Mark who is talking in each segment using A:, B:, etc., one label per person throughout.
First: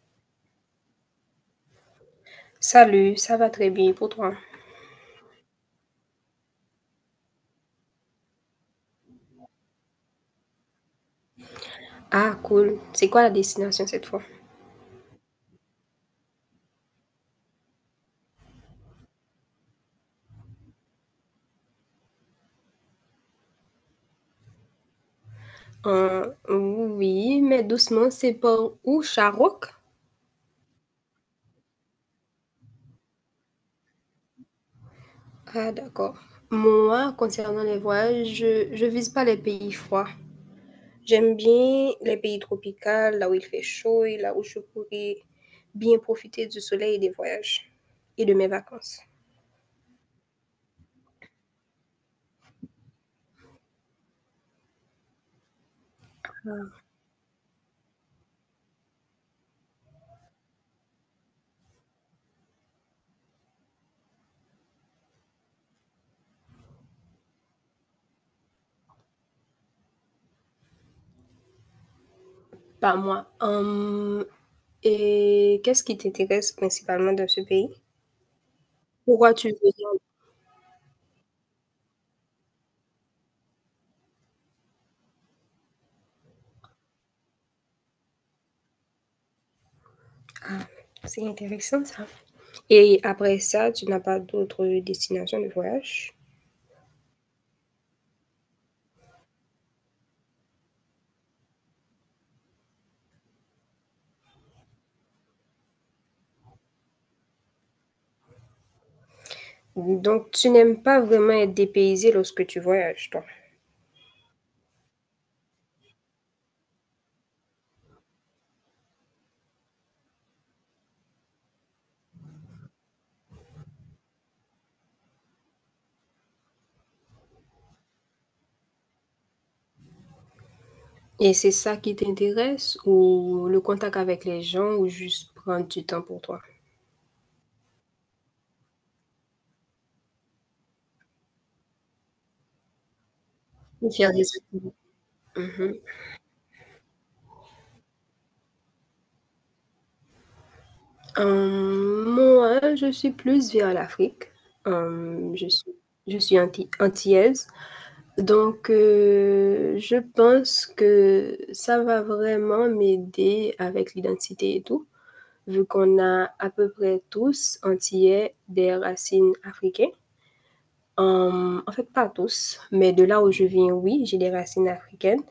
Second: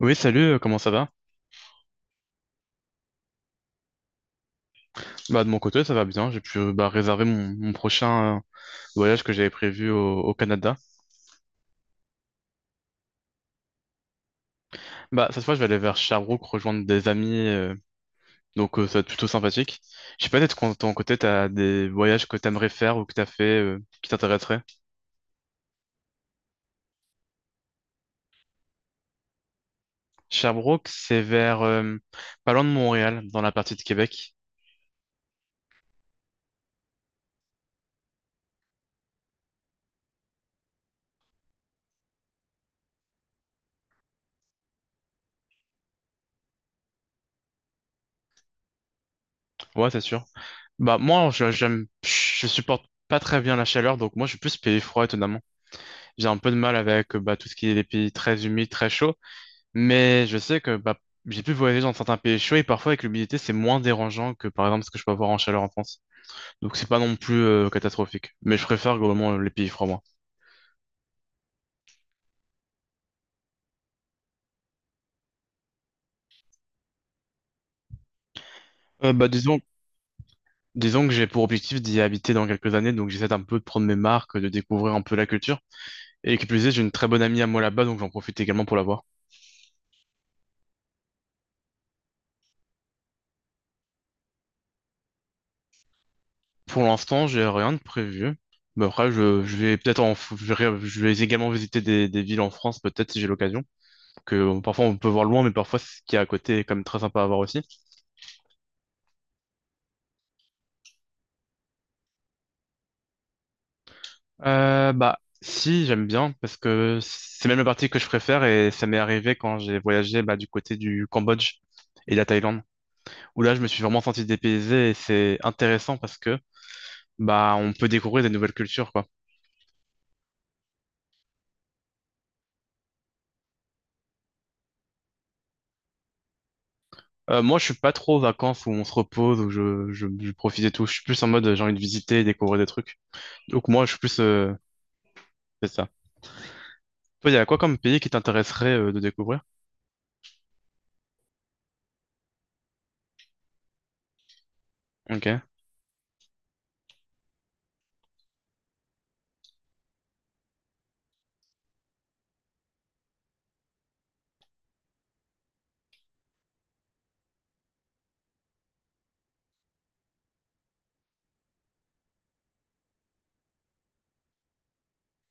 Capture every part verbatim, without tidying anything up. A: Oui, salut, euh, comment ça va?
B: Salut, ça va très bien pour toi?
A: Bah, de mon côté, ça va bien. J'ai pu euh, bah, réserver mon, mon prochain euh, voyage que j'avais prévu au, au Canada.
B: Ah, cool. C'est quoi la destination cette fois?
A: Bah, cette fois, je vais aller vers Sherbrooke rejoindre des amis, euh, donc euh, ça va être plutôt sympathique. Je sais pas, peut-être qu'en ton côté, t'as des voyages que t'aimerais faire ou que t'as fait euh, qui t'intéresseraient.
B: Euh, oui, mais doucement, c'est pas où, Charok?
A: Sherbrooke, c'est vers euh, pas loin de Montréal, dans la partie de Québec.
B: Ah, d'accord. Moi, concernant les voyages, je, je vise pas les pays froids. J'aime bien les pays tropicaux, là où il fait chaud et là où je pourrais bien profiter du soleil et des voyages et de mes vacances.
A: Ouais, c'est sûr. Bah, moi, je- j'aime, je supporte pas très bien la chaleur, donc moi, je suis plus pays froid, étonnamment. J'ai un peu de mal avec euh, bah, tout ce qui est les pays très humides, très chauds. Mais je sais que bah, j'ai pu voyager dans certains pays chauds et parfois avec l'humidité c'est moins dérangeant que par exemple ce que je peux avoir en chaleur en France. Donc c'est pas non plus euh, catastrophique. Mais je préfère globalement euh, les pays froids moi.
B: Pas moi. Hum, et qu'est-ce qui t'intéresse principalement dans ce pays?
A: Euh, bah
B: Pourquoi tu
A: disons,
B: veux dire?
A: disons que j'ai pour objectif d'y habiter dans quelques années, donc j'essaie un peu de prendre mes marques, de découvrir un peu la culture. Et qui plus est, j'ai une très bonne amie à moi là-bas, donc j'en profite également pour la voir.
B: Ah, c'est intéressant ça. Et après ça, tu n'as pas d'autres destinations de voyage?
A: Pour l'instant, j'ai rien de prévu. Mais après, je, je vais peut-être en, f- je vais je vais également visiter des, des villes en France, peut-être si j'ai l'occasion. Que bon, parfois on peut voir loin, mais parfois ce qui est à côté est quand même très sympa à voir aussi.
B: Donc, tu n'aimes pas vraiment être dépaysé lorsque tu voyages, toi?
A: Euh, bah, si, j'aime bien, parce que c'est même la partie que je préfère et ça m'est arrivé quand j'ai voyagé bah, du côté du Cambodge et de la Thaïlande, où là, je me suis vraiment senti dépaysé et c'est intéressant parce que bah, on peut découvrir des nouvelles cultures, quoi.
B: Et c'est ça qui t'intéresse, ou le contact avec les gens, ou juste prendre du temps pour toi?
A: Euh, moi, je suis pas trop aux vacances où on se repose, où je, je, je profite et tout. Je suis plus en mode euh, j'ai envie de visiter et découvrir des trucs. Donc, moi, je
B: Ou
A: suis
B: faire
A: plus.
B: des
A: Euh,
B: activités. Mmh
A: c'est
B: mh.
A: ça. Toi, il y a quoi comme pays qui t'intéresserait euh, de découvrir?
B: Moi, je suis plus vers l'Afrique.
A: Ok.
B: Hem, je suis je suis anti antillaise. Donc, heu, je pense que ça va vraiment m'aider avec l'identité et tout, vu qu'on a à peu près tous antillais des racines africaines. Hem, en fait, pas tous, mais de là où je viens, oui, j'ai des racines africaines.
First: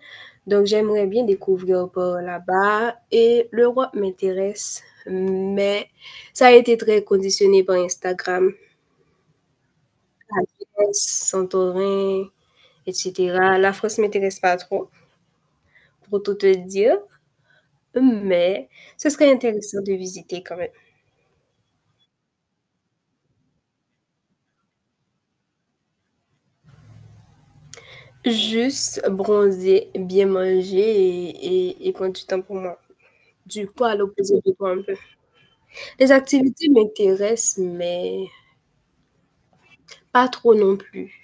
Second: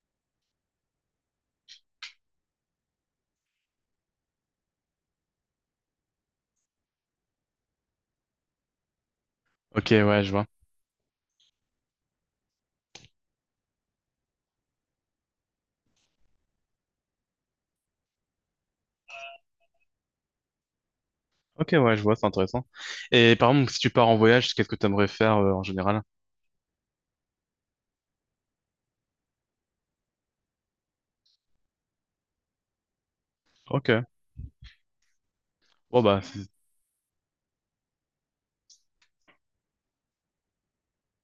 B: Donc j'aimerais bien découvrir par là-bas et l'Europe m'intéresse, mais ça a été très conditionné par Instagram.
A: Ok, ouais, je
B: La
A: vois.
B: Grèce, Santorin et cetera. La France m'intéresse pas trop, pour tout te dire, mais ce serait intéressant de visiter quand même.
A: Ok, ouais, je vois, c'est intéressant. Et par exemple, si tu pars en voyage, qu'est-ce que tu aimerais faire euh, en général?
B: Juste bronzer, bien manger et, et, et prendre du temps pour moi. Du
A: Ok.
B: poids à l'opposé de toi un peu.
A: Bon,
B: Les
A: bah, c'est- de toute
B: activités m'intéressent, mais pas trop non plus.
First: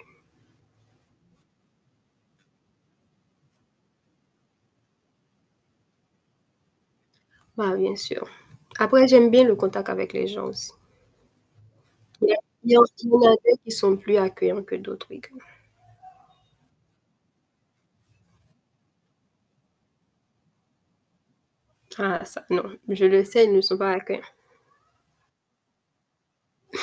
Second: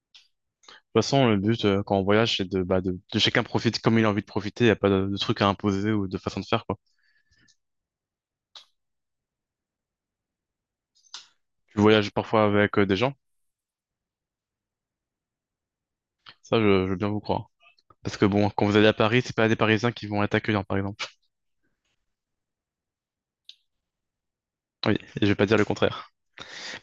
A: façon, le but euh, quand on voyage, c'est de, bah, de, de chacun profite comme il a envie de profiter. Il n'y a pas de, de truc à imposer ou de façon de faire, quoi.
B: Bah, bien sûr. Après, j'aime bien le contact avec les gens aussi.
A: Tu voyages
B: Il y a-
A: parfois
B: il y
A: avec
B: en
A: euh, des
B: il
A: gens,
B: y en a des qui sont plus accueillants que d'autres, oui.
A: ça, je, je veux bien vous croire. Parce que bon, quand vous allez à Paris, c'est pas des Parisiens qui vont être accueillants, par exemple.
B: Ah, ça, non. Je le sais, ils ne sont pas accueillants.
A: Oui, et je vais pas dire le contraire.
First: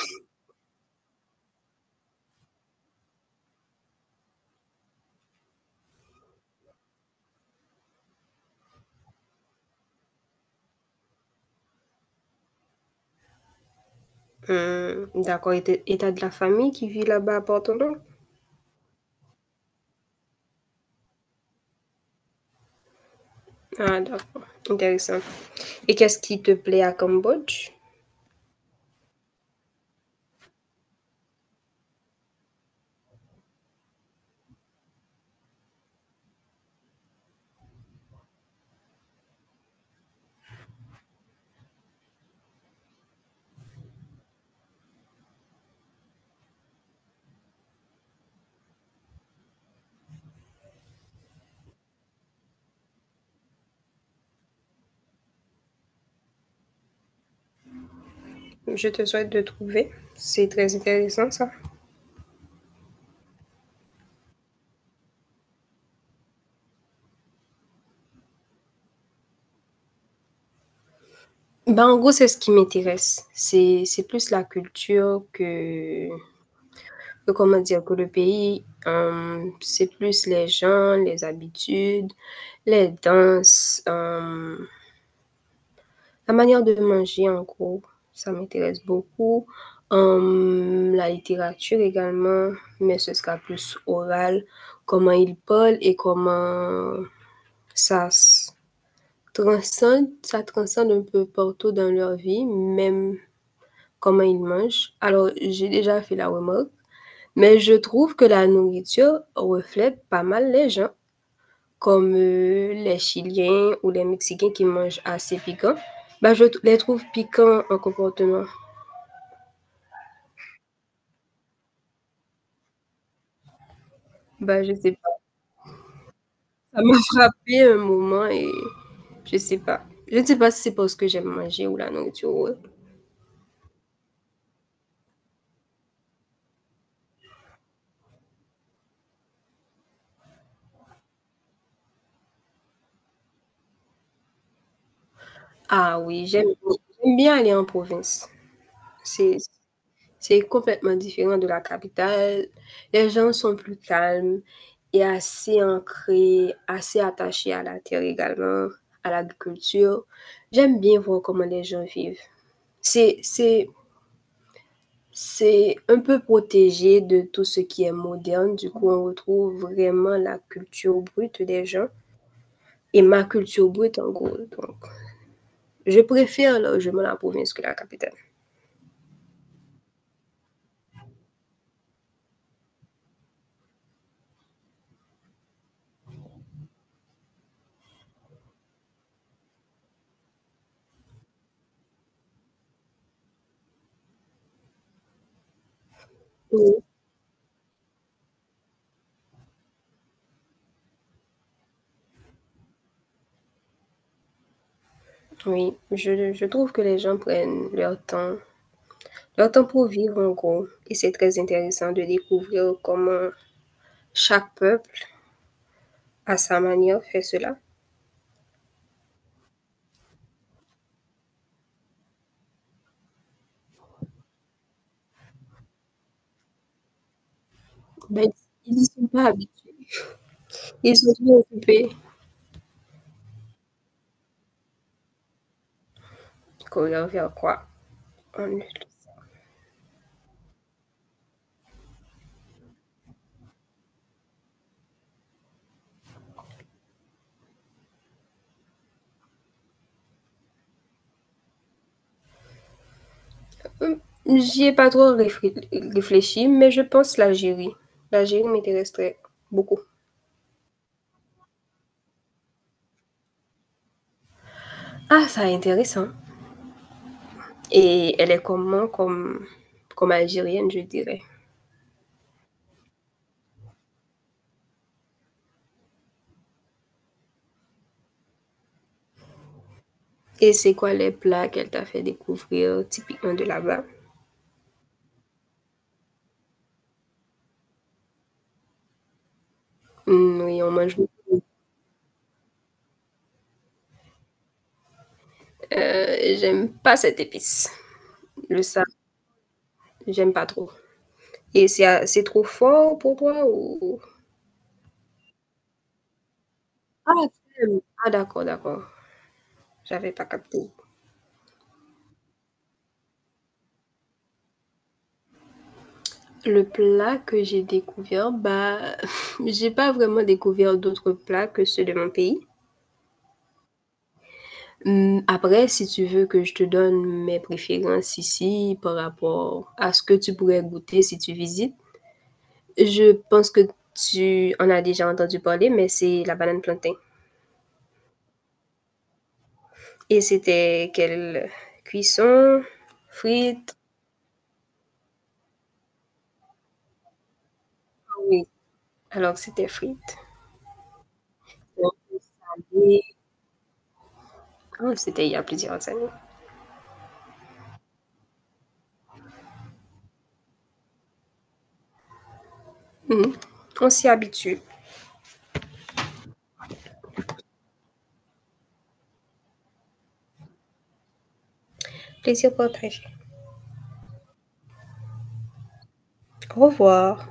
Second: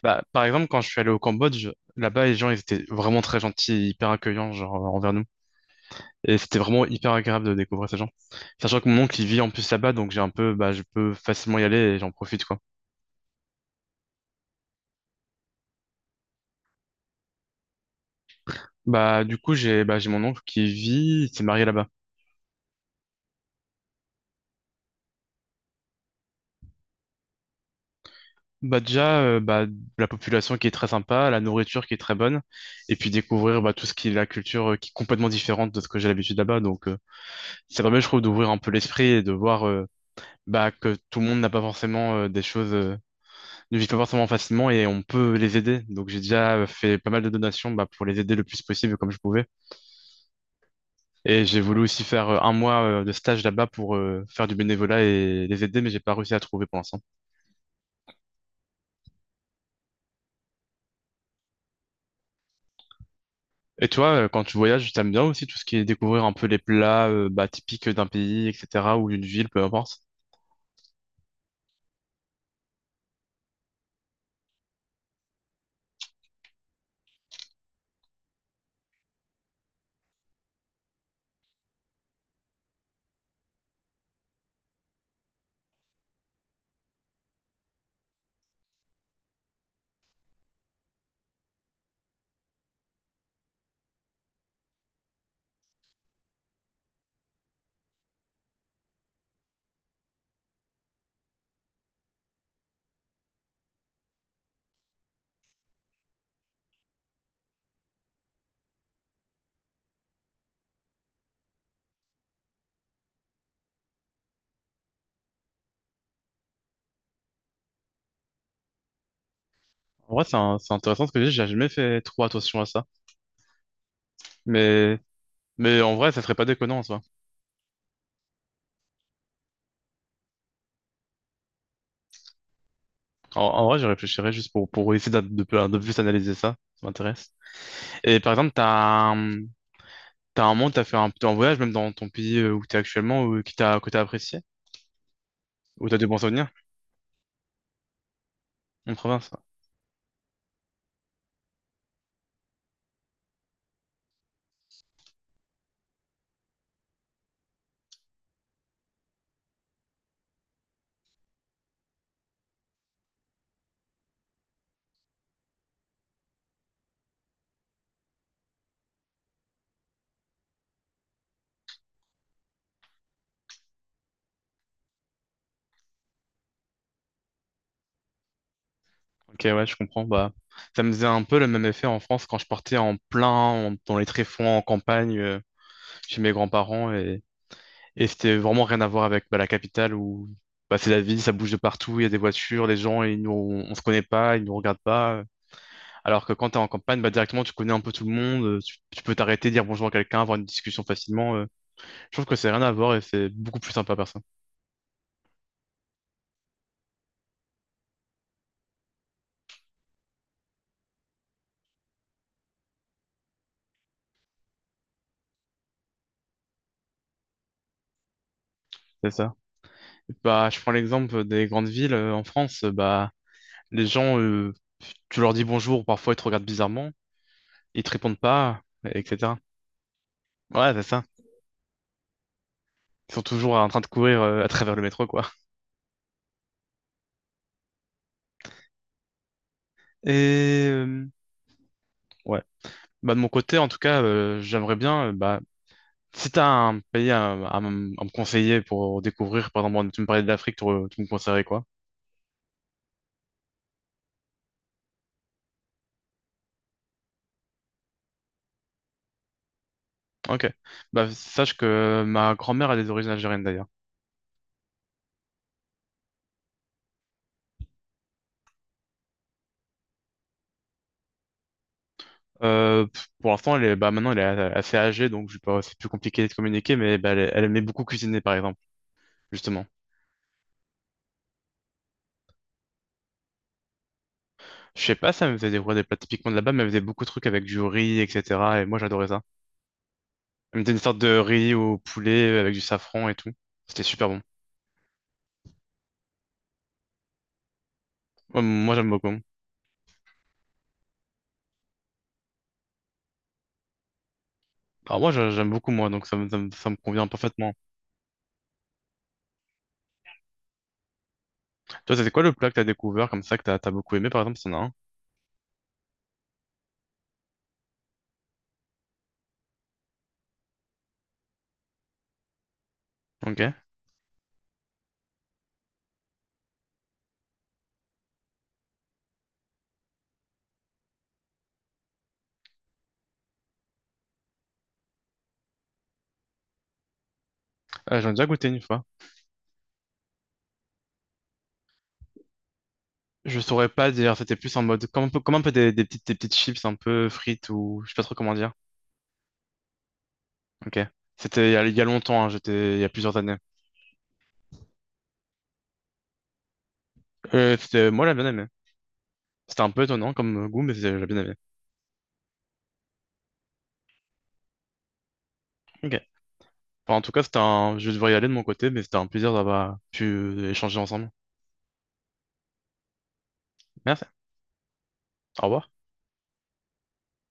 A: Bah, par exemple, quand je suis allé au Cambodge, là-bas, les gens, ils étaient vraiment très gentils, hyper accueillants, genre, envers nous. Et c'était vraiment hyper agréable de découvrir ces gens. Sachant que mon oncle, il vit en plus là-bas, donc j'ai un peu, bah, je peux facilement y aller et j'en profite, quoi.
B: Hum, d'accord. Et t'as et t'as de la famille qui vit là-bas à Porto Novo?
A: Bah, du coup, j'ai, bah, j'ai mon oncle qui vit, il s'est marié là-bas.
B: Ah, d'accord. Intéressant. Et qu'est-ce qui te plaît à Cambodge?
A: Bah, déjà, euh, bah, la population qui est très sympa, la nourriture qui est très bonne, et puis découvrir, bah, tout ce qui est la culture euh, qui est complètement différente de ce que j'ai l'habitude là-bas. Donc, euh, c'est vraiment, je trouve, d'ouvrir un peu l'esprit et de voir, euh, bah, que tout le monde n'a pas forcément euh, des choses, euh, ne vit pas forcément facilement et on peut les aider. Donc, j'ai déjà euh, fait pas mal de donations, bah, pour les aider le plus possible comme je pouvais. Et j'ai voulu aussi faire euh, un mois euh, de stage là-bas pour euh, faire du bénévolat et les aider, mais j'ai pas réussi à trouver pour l'instant.
B: Je te souhaite de trouver. C'est très intéressant ça.
A: Et toi, euh, quand tu voyages, t'aimes bien aussi tout ce qui est découvrir un peu les plats euh, bah, typiques d'un pays, et cetera, ou d'une ville, peu importe.
B: Ben, en gros, c'est ce qui m'intéresse. C'est, c'est plus la culture que, que, comment dire, que le pays. Hum, c'est plus les gens, les habitudes, les danses, hum, la manière de manger en gros. Ça m'intéresse beaucoup. Hum, la littérature également, mais ce sera plus oral. Comment ils parlent et comment ça se Transcende, ça transcende un peu partout dans leur vie, même comment ils mangent. Alors, j'ai déjà fait la remarque, mais je trouve que la nourriture reflète pas mal les gens, comme euh, les Chiliens ou les Mexicains qui mangent assez piquant. Bah, je t- les trouve piquants en comportement.
A: En vrai, c'est un- c'est intéressant ce que j'ai, j'ai jamais fait trop attention à ça.
B: Bah, je sais
A: Mais,
B: pas.
A: mais en vrai, ça serait pas déconnant
B: Ça
A: en
B: m'a
A: soi.
B: frappé un moment et je sais pas. Je ne sais pas si c'est parce que j'aime manger ou la nourriture, ouais.
A: En, en vrai, je réfléchirais juste pour, pour essayer de, de, peu- de plus analyser ça. Ça m'intéresse. Et par exemple, t'as un, t'as un moment, où t'as fait un, un voyage, même dans ton pays euh, où t'es actuellement, ou, qui t'a, que t'as apprécié, ou t'as
B: Ah
A: des bons
B: oui,
A: souvenirs
B: j'aime j'aime bien aller en province.
A: en province?
B: C'est C'est complètement différent de la capitale. Les gens sont plus calmes et assez ancrés, assez attachés à la terre également, à l'agriculture. J'aime bien voir comment les gens vivent. C'est, c'est, c'est un peu protégé de tout ce qui est moderne. Du coup, on retrouve vraiment la culture brute des gens et ma culture brute en gros. Donc, je préfère largement la province que la capitale.
A: Ok, ouais, je comprends. Bah, ça me faisait un peu le même effet en France quand je partais en plein, en- dans les tréfonds, en campagne, euh, chez mes grands-parents. Et, et c'était vraiment rien à voir avec bah, la capitale où bah, c'est la ville, ça bouge de partout, il y a des voitures, les gens, ils nous, on se connaît pas, ils nous regardent pas. Alors que quand t'es en
B: Oui,
A: campagne, bah, directement, tu connais un peu tout le monde, euh, tu, tu peux t'arrêter, dire bonjour à quelqu'un, avoir une discussion facilement. euh. Je trouve que c'est rien à voir et c'est beaucoup plus sympa, personne.
B: oui, je, je trouve que les gens prennent leur temps Leurs pour vivre en gros. Et c'est très intéressant de découvrir comment chaque peuple, à sa manière, fait cela.
A: C'est ça. Bah, je prends l'exemple des grandes villes euh, en France. Bah, les gens, euh, tu leur dis bonjour, parfois ils te regardent bizarrement, ils te répondent
B: Ben,
A: pas,
B: ils n'y sont pas
A: et cetera.
B: habitués.
A: Ouais, c'est
B: Ils
A: ça.
B: sont bien occupés.
A: Ils sont toujours en train de courir euh, à travers le métro, quoi.
B: Courir vers quoi. On ne.
A: Et euh, ouais. Bah, de mon côté, en tout cas, euh, j'aimerais bien, euh, bah, si t'as un pays à, à m- à me conseiller pour découvrir, par exemple, tu me parlais de l'Afrique, tu, tu me conseillerais quoi?
B: Hum, J'y ai pas trop réfré- réfléchi, mais je pense l'Algérie. L'Algérie m'intéresserait beaucoup.
A: Ok. Bah, sache que euh, ma grand-mère a des origines algériennes, d'ailleurs.
B: Ah, ça est intéressant. Et elle est comment comme, comme algérienne, je dirais.
A: Euh, pff, pour l'instant, elle est, bah, maintenant, elle est assez âgée, donc je sais pas, c'est plus compliqué de communiquer, mais bah, elle, elle aimait beaucoup cuisiner, par exemple, justement.
B: Et c'est quoi les plats qu'elle t'a fait découvrir typiquement de là-bas?
A: Je sais pas, ça me faisait découvrir des plats typiquement de là-bas, mais elle faisait beaucoup de trucs avec du riz, et cetera. Et moi, j'adorais ça.
B: Hum,
A: Elle
B: Oui, on
A: mettait une sorte
B: mange.
A: de riz au poulet avec du safran et tout. C'était super bon.
B: Euh, j'aime pas cette épice.
A: Ouais,
B: Le
A: moi, j'aime
B: sable,
A: beaucoup.
B: j'aime pas trop. Et c'est c'est trop fort pour toi ou...
A: Alors moi, j'a- j'aime beaucoup, moi, donc ça me, ça me, ça me convient
B: Ah,
A: parfaitement.
B: t'aimes. Ah, d'accord, d'accord. J'avais pas capté.
A: Toi, c'était quoi le plat que t'as découvert comme ça, que t'as, t'as beaucoup aimé, par exemple, si t'en as un?
B: Le plat que j'ai découvert, bah, j'ai pas vraiment découvert d'autres plats que ceux de mon pays.
A: Ok.
B: Hum, Après, si tu veux que je te donne mes préférences ici par rapport à ce que tu pourrais goûter si tu visites, je pense que tu en as déjà entendu parler, mais c'est la banane plantain.
A: Euh, j'en ai déjà goûté une fois.
B: Et c'était quelle cuisson?
A: Je saurais
B: Frites?
A: pas dire, c'était plus en mode, comme un peu, comme un peu des, des petites, des petites chips un peu frites ou je sais pas trop comment
B: Oui,
A: dire.
B: alors c'était frites.
A: Ok. C'était il y a, il y a
B: On
A: longtemps, hein, j'étais, il y a
B: s'habille-
A: plusieurs années.
B: Ah, c'était il y a plusieurs années.
A: Euh, c'était, moi, j'ai bien aimé. C'était un peu étonnant comme goût, mais c'est- j'ai bien aimé.
B: Mmh. On s'y habitue.
A: Ok. Enfin, en tout cas, c'était un… je devrais y aller de mon côté, mais c'était un plaisir d'avoir pu échanger ensemble.
B: Plaisir partagé.
A: Merci. Au revoir.
B: Au revoir.